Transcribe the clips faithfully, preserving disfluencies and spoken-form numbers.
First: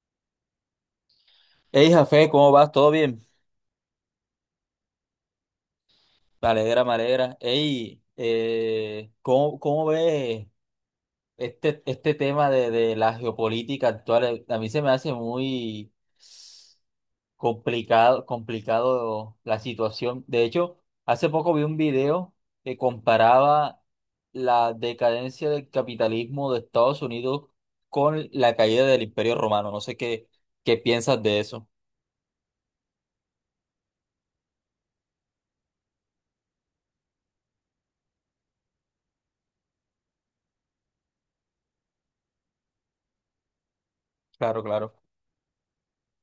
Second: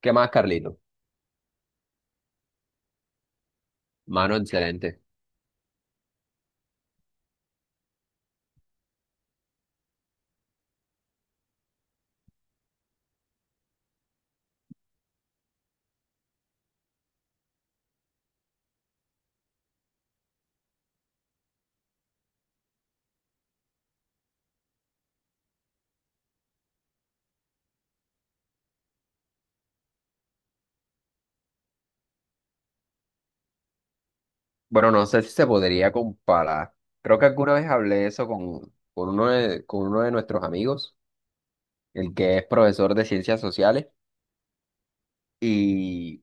¿Qué más, Carlito? Hey, Jafé, ¿cómo vas? ¿Todo bien? Mano, excelente. Me alegra, me alegra. Hey, eh, ¿cómo, cómo ves este, este tema de, de la geopolítica actual? A mí se me hace muy complicado, complicado la situación. De hecho, hace poco vi un video que comparaba la decadencia del capitalismo de Estados Unidos con la caída del Imperio Romano. No sé qué, qué piensas de eso. Bueno, no sé si se podría comparar. Creo que alguna vez hablé eso con, con uno de, con uno de nuestros amigos, el que es profesor de ciencias sociales, Claro, claro. y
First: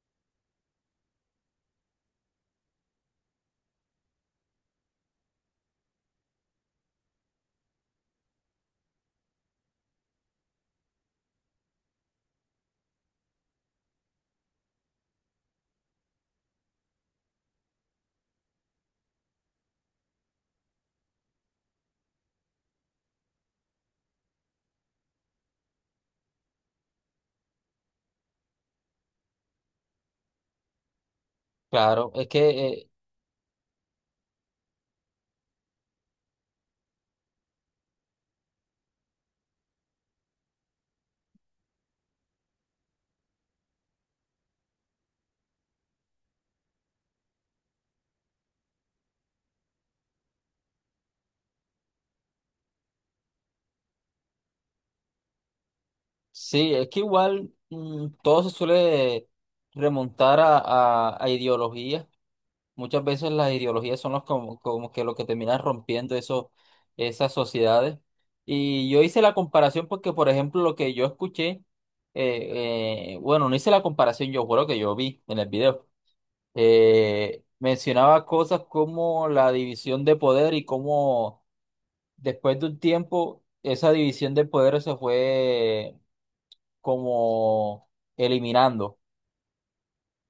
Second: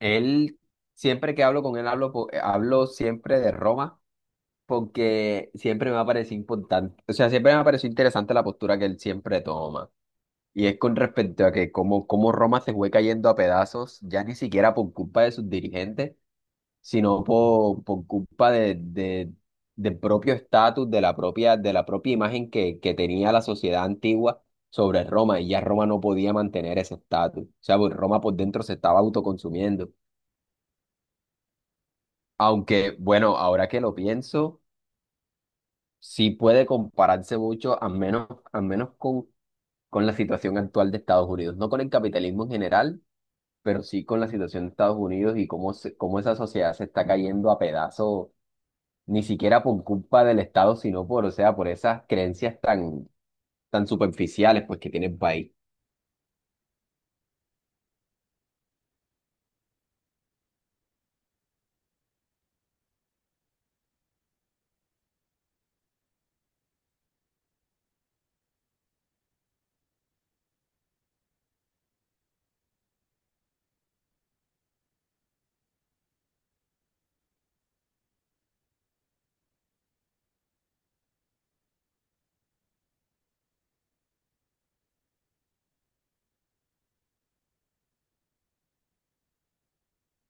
él, siempre que hablo con él, hablo, po- eh, hablo siempre de Roma, porque siempre me ha parecido importante, o sea, siempre me ha parecido interesante la postura que él siempre toma. Y es con respecto a que cómo, cómo Roma se fue cayendo a pedazos, ya ni siquiera por culpa de sus dirigentes, sino por, por culpa de, de- del propio estatus, de la propia, de la propia imagen que, que tenía la sociedad antigua sobre Roma, y ya Roma no podía mantener ese estatus. O sea, pues Roma por dentro se estaba autoconsumiendo. Claro, es que eh, Aunque, bueno, ahora que lo pienso, sí puede compararse mucho, al menos, al menos con, con la situación actual de Estados Unidos, no con el capitalismo en general, pero sí con la situación de Estados Unidos y cómo, se- cómo esa sociedad se está cayendo a pedazos ni siquiera por culpa del Estado, sino por, o sea, por esas creencias tan, tan superficiales pues que tiene el país. sí, es que igual mm, todo se suele remontar a, a, a ideologías. Muchas veces las ideologías son los como, como que lo que terminan rompiendo eso, esas sociedades. Y yo hice la comparación porque, por ejemplo, lo que yo escuché, eh, eh, bueno, no hice la comparación, yo juro que yo vi en el video, eh, mencionaba cosas como la división de poder y cómo después de un tiempo esa división de poder se fue como eliminando.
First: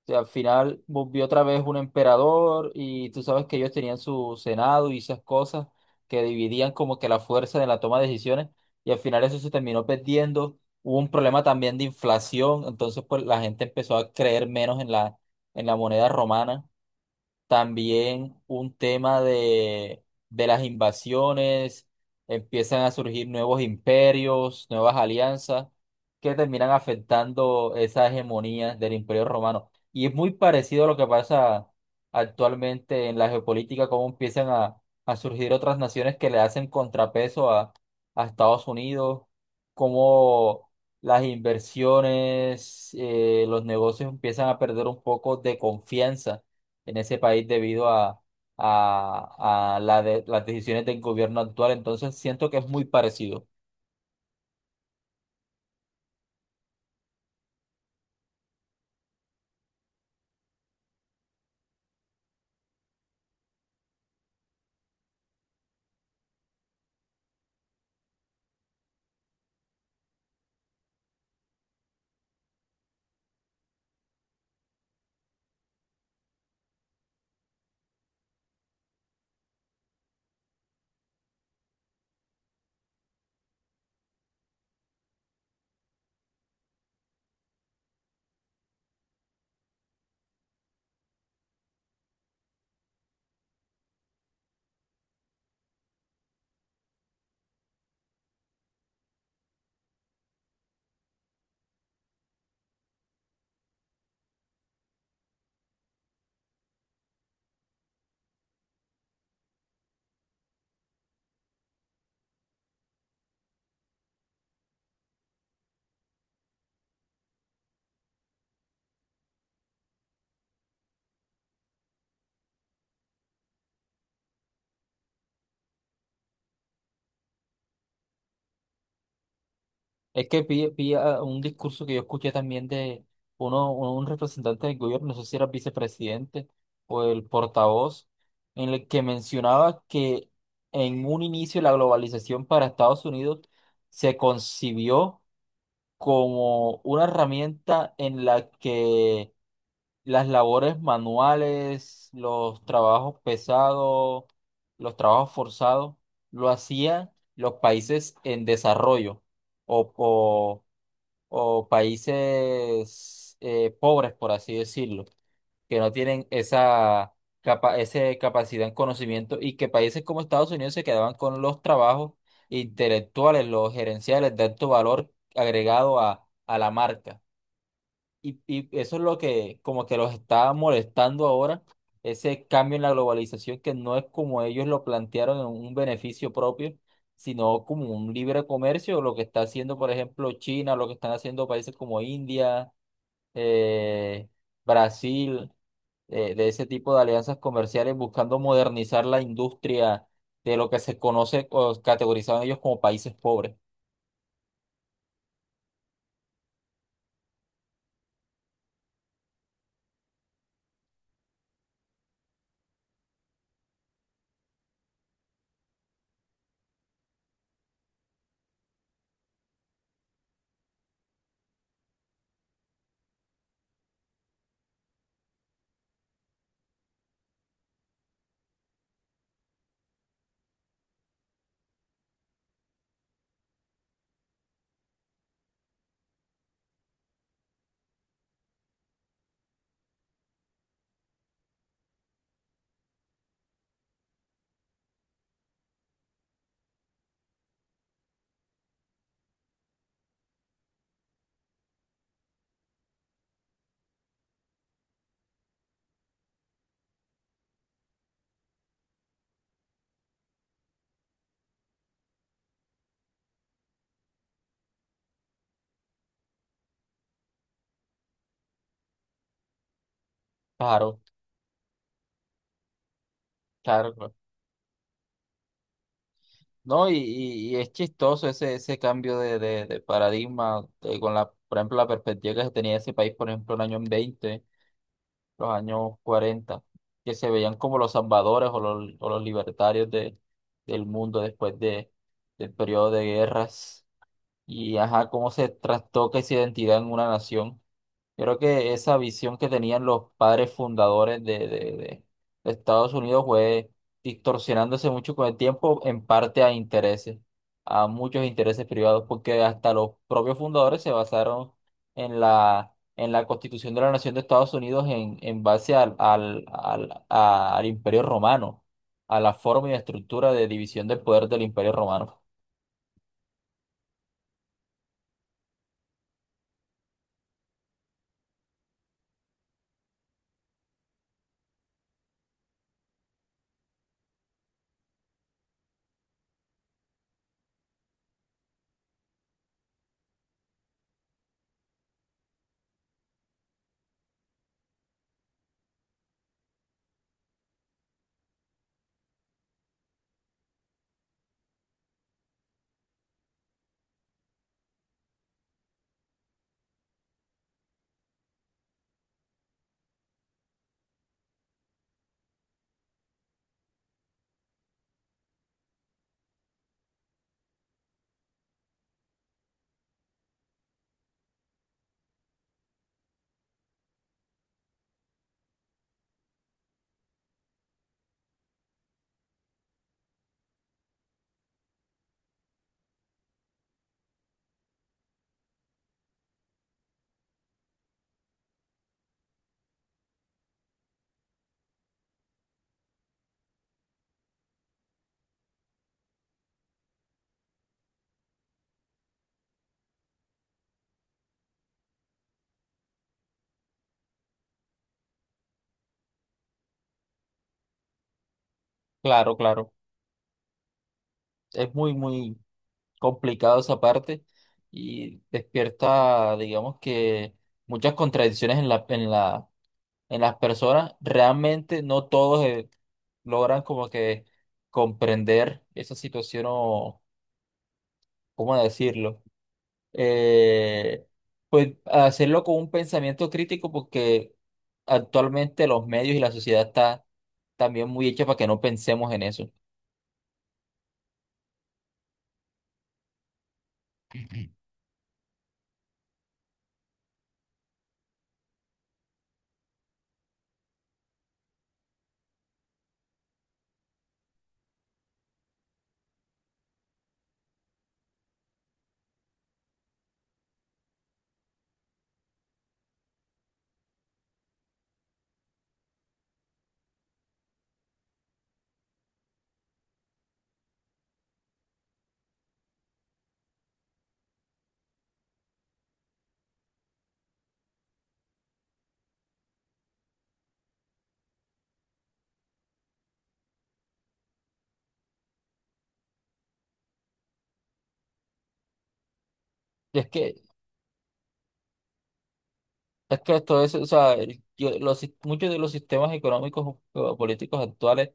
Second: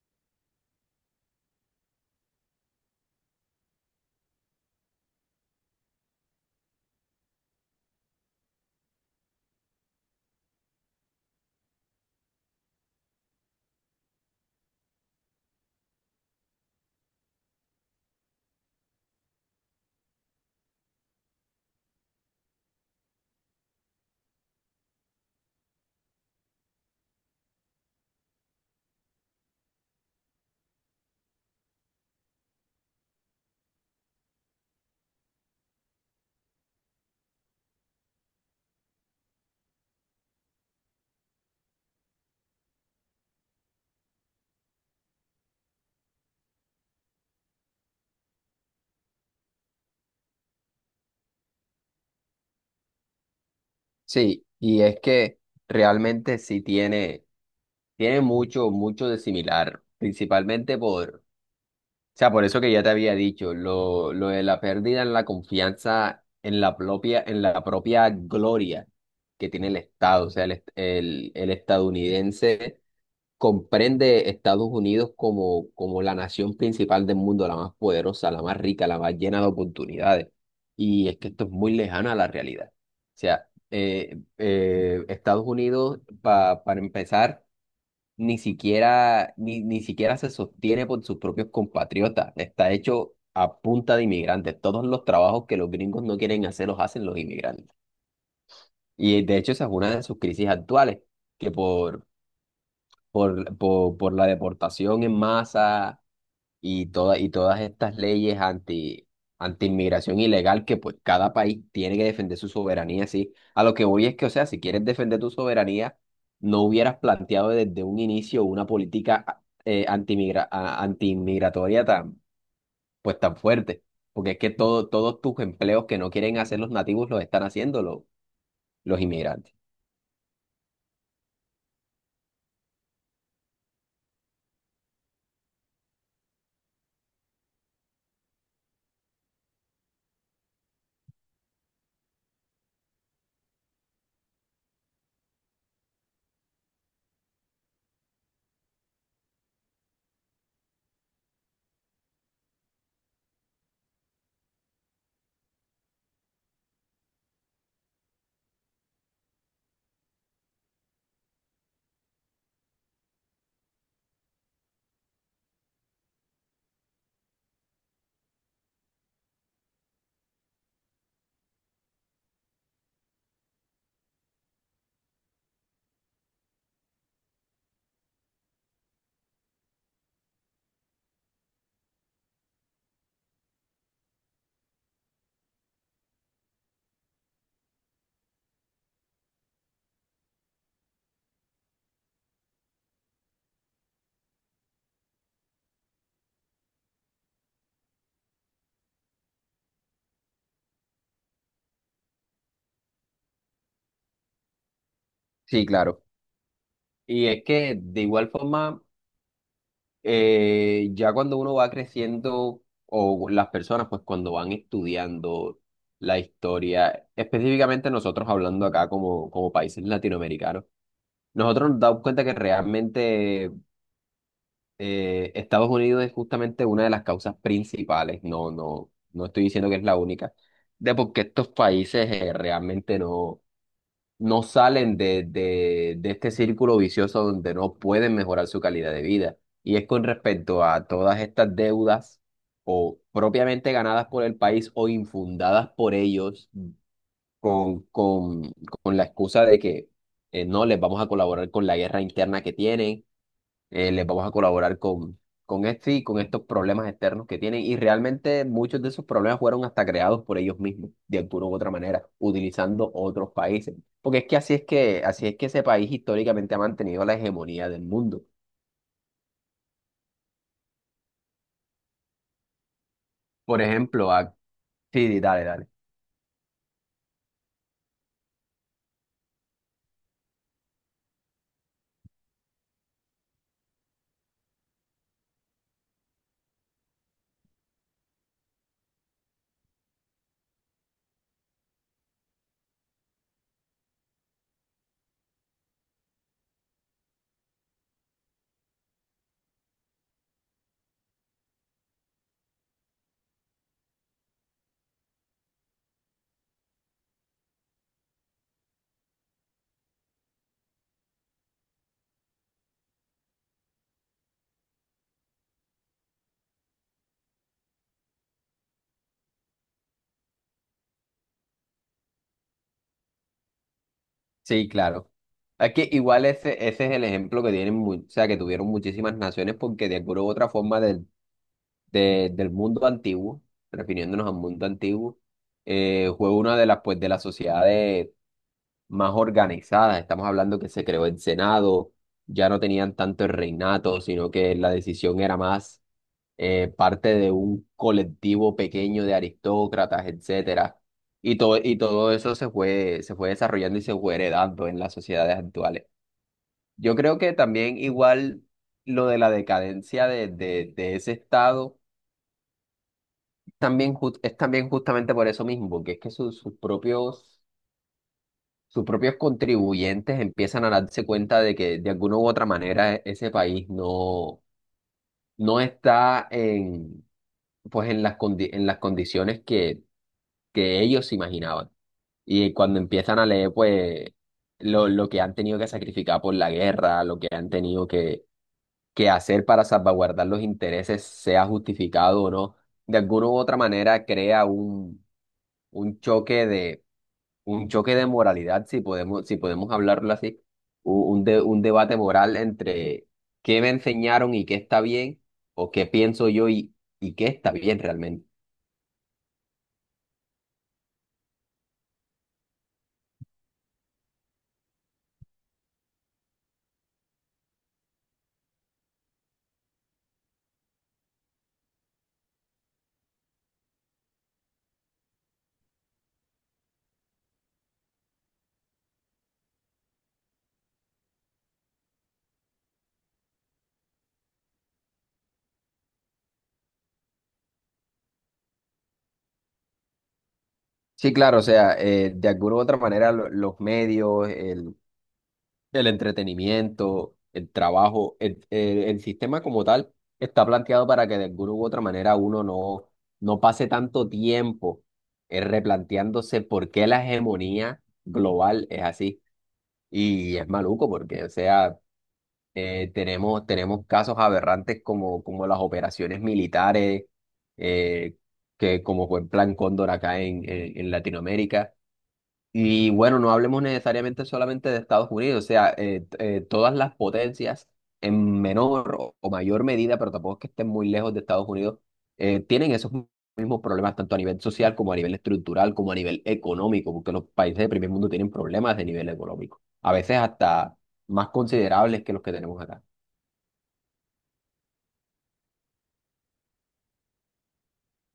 O sea, al final volvió otra vez un emperador y tú sabes que ellos tenían su senado y esas cosas que dividían como que la fuerza de la toma de decisiones, y al final eso se terminó perdiendo. Hubo un problema también de inflación, entonces pues la gente empezó a creer menos en la, en la moneda romana, también un tema de, de las invasiones, empiezan a surgir nuevos imperios, nuevas alianzas que terminan afectando esa hegemonía del imperio romano. Y es muy parecido a lo que pasa actualmente en la geopolítica, cómo empiezan a, a surgir otras naciones que le hacen contrapeso a, a Estados Unidos, cómo las inversiones, eh, los negocios empiezan a perder un poco de confianza en ese país debido a, a, a la de- las decisiones del gobierno actual. Entonces siento que es muy parecido. Sí, y es que realmente sí tiene, tiene mucho, mucho de similar, principalmente por, o sea, por eso que ya te había dicho, lo, lo de la pérdida en la confianza en la propia, en la propia gloria que tiene el Estado, o sea, el, est- el el estadounidense comprende Estados Unidos como, como la nación principal del mundo, la más poderosa, la más rica, la más llena de oportunidades. Y es que esto es muy lejano a la realidad. O sea, eh, eh, Estados Unidos, pa- para empezar, ni siquiera, ni, ni siquiera se sostiene por sus propios compatriotas. Está hecho a punta de inmigrantes. Todos los trabajos que los gringos no quieren hacer los hacen los inmigrantes. Y de hecho esa es una de sus crisis actuales, que por, por, por, por la deportación en masa y, toda, y todas estas leyes anti, anti inmigración ilegal, que pues cada país tiene que defender su soberanía, sí. A lo que voy es que, o sea, si quieres defender tu soberanía, no hubieras planteado desde un inicio una política ah, eh, antimigra- a- antiinmigratoria tan, pues tan fuerte, porque es que todo, todos tus empleos que no quieren hacer los nativos los están haciendo los, los inmigrantes. Es que pilla, pilla un discurso que yo escuché también de uno, un representante del gobierno, no sé si era el vicepresidente o el portavoz, en el que mencionaba que en un inicio la globalización para Estados Unidos se concibió como una herramienta en la que las labores manuales, los trabajos pesados, los trabajos forzados, lo hacían los países en desarrollo o, o- o países eh, pobres, por así decirlo, que no tienen esa, capa ese capacidad en conocimiento, y que países como Estados Unidos se quedaban con los trabajos intelectuales, los gerenciales de alto valor agregado a a la marca. Y, y eso es lo que como que los está molestando ahora, ese cambio en la globalización que no es como ellos lo plantearon en un beneficio propio, sino como un libre comercio, lo que está haciendo, por ejemplo, China, lo que están haciendo países como India, eh, Brasil, eh, de ese tipo de alianzas comerciales, buscando modernizar la industria de lo que se conoce o categorizaban ellos como países pobres. Sí, claro. Y es que de igual forma, eh, ya cuando uno va creciendo, o las personas, pues cuando van estudiando la historia, específicamente nosotros hablando acá como, como países latinoamericanos, nosotros nos damos cuenta que realmente eh, Estados Unidos es justamente una de las causas principales, no, no, no estoy diciendo que es la única, de por qué estos países eh, realmente no no salen de, de, de este círculo vicioso donde no pueden mejorar su calidad de vida. Y es con respecto a todas estas deudas o propiamente ganadas por el país o infundadas por ellos, con, con, con la excusa de que eh, no les vamos a colaborar con la guerra interna que tienen, eh, les vamos a colaborar con, con este y con estos problemas externos que tienen. Y realmente muchos de esos problemas fueron hasta creados por ellos mismos, de alguna u otra manera, utilizando otros países. Porque es que así es que, así es que ese país históricamente ha mantenido la hegemonía del mundo. Claro, Por claro. ejemplo, Claro. a... sí, dale, dale. No, y, y- y es chistoso ese, ese cambio de, de, de paradigma, eh, con la, por ejemplo, la perspectiva que se tenía de ese país, por ejemplo, en los años veinte, los años cuarenta, que se veían como los salvadores o los, o los libertarios de, del mundo después de, del periodo de guerras, y, ajá, cómo se trastoca esa identidad en una nación. Yo creo que esa visión que tenían los padres fundadores de, de, de- de Estados Unidos fue distorsionándose mucho con el tiempo, en parte a intereses, a muchos intereses privados, porque hasta los propios fundadores se basaron en la, en la Constitución de la Nación de Estados Unidos en, en base al, al, al, a- al Imperio Romano, a la forma y estructura de división del poder del Imperio Romano. Sí, claro. Es que igual ese, ese es el ejemplo que tienen, mu- o sea, que tuvieron muchísimas naciones, porque de alguna u otra forma de- de- del mundo antiguo, refiriéndonos al mundo antiguo, eh, fue una de las, pues, de las sociedades más organizadas. Estamos hablando que se creó el Senado, ya no tenían tanto el reinato, sino que la decisión era más eh, parte de un colectivo pequeño de aristócratas, etcétera. Y todo, y todo eso se fue, se fue desarrollando y se fue heredando en las sociedades actuales. Yo creo que también igual lo de la decadencia de, de, de ese estado también, jus- es también justamente por eso mismo, porque es que sus, sus propios, sus propios contribuyentes empiezan a darse cuenta de que de alguna u otra manera e- ese país no, no está en, pues en las, condi- en las condiciones que, que ellos se imaginaban. Y cuando empiezan a leer, pues, lo, lo que han tenido que sacrificar por la guerra, lo que han tenido que, que hacer para salvaguardar los intereses, sea justificado o no, de alguna u otra manera crea un un choque, un choque de moralidad, si podemos, si podemos hablarlo así, u- un, de- un debate moral entre qué me enseñaron y qué está bien, o qué pienso yo y, y qué está bien realmente. Claro, claro. Es muy, muy complicado esa parte y despierta, digamos que muchas contradicciones en la, en la, en las personas. Realmente no todos eh, logran como que comprender esa situación o, ¿cómo decirlo? Eh, pues hacerlo con un pensamiento crítico porque actualmente los medios y la sociedad está también muy hecha para que no pensemos en eso. Sí, claro, o sea, eh, de alguna u otra manera lo- los medios, el, el entretenimiento, el trabajo, el, el- el sistema como tal está planteado para que de alguna u otra manera uno no, no pase tanto tiempo eh, replanteándose por qué la hegemonía global es así. Y es maluco porque, o sea, eh, tenemos, tenemos casos aberrantes como, como las operaciones militares, eh, que como fue el Plan Cóndor acá en, en, en Latinoamérica, y bueno, no hablemos necesariamente solamente de Estados Unidos, o sea, eh, t- eh, todas las potencias en menor o, o mayor medida, pero tampoco es que estén muy lejos de Estados Unidos, eh, tienen esos mismos problemas tanto a nivel social como a nivel estructural, como a nivel económico, porque los países del primer mundo tienen problemas de nivel económico, a es veces que hasta más considerables que los que tenemos acá. Es que esto es, o sea, el- yo- los, sis- muchos de los sistemas económicos o políticos actuales,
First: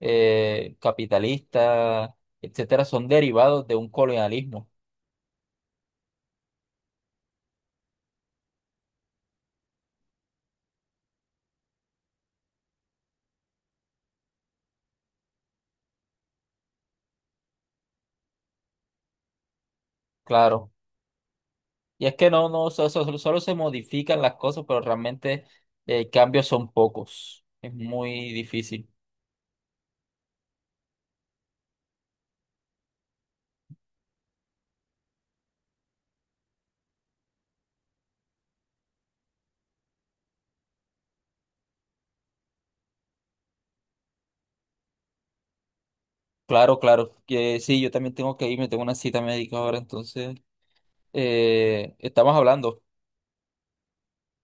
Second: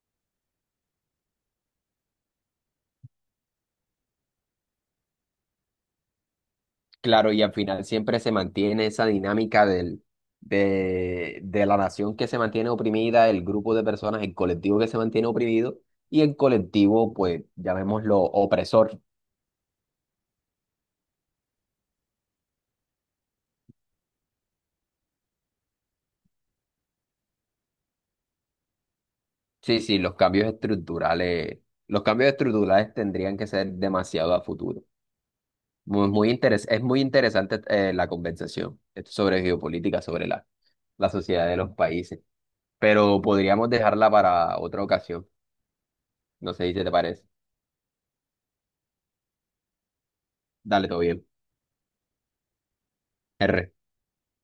eh, capitalistas, etcétera, son derivados de un colonialismo, Claro, y al final siempre se mantiene esa dinámica del, de, de la nación que se mantiene oprimida, el grupo de personas, el colectivo que se mantiene oprimido, y el colectivo, pues, llamémoslo opresor. claro. Y es que no, no, o sea, so, solo, solo se modifican las cosas, pero realmente eh, cambios son pocos. Es muy difícil. Sí, sí, los cambios estructurales, los cambios estructurales tendrían que ser demasiado a futuro. Muy, muy interes- es muy interesante eh, la conversación sobre geopolítica, sobre la, la sociedad de los países, pero podríamos dejarla para otra ocasión. No sé si Claro, te claro. parece. Que sí, yo también tengo que irme, tengo una cita médica ahora, entonces Dale, todo bien. eh, estamos hablando. R.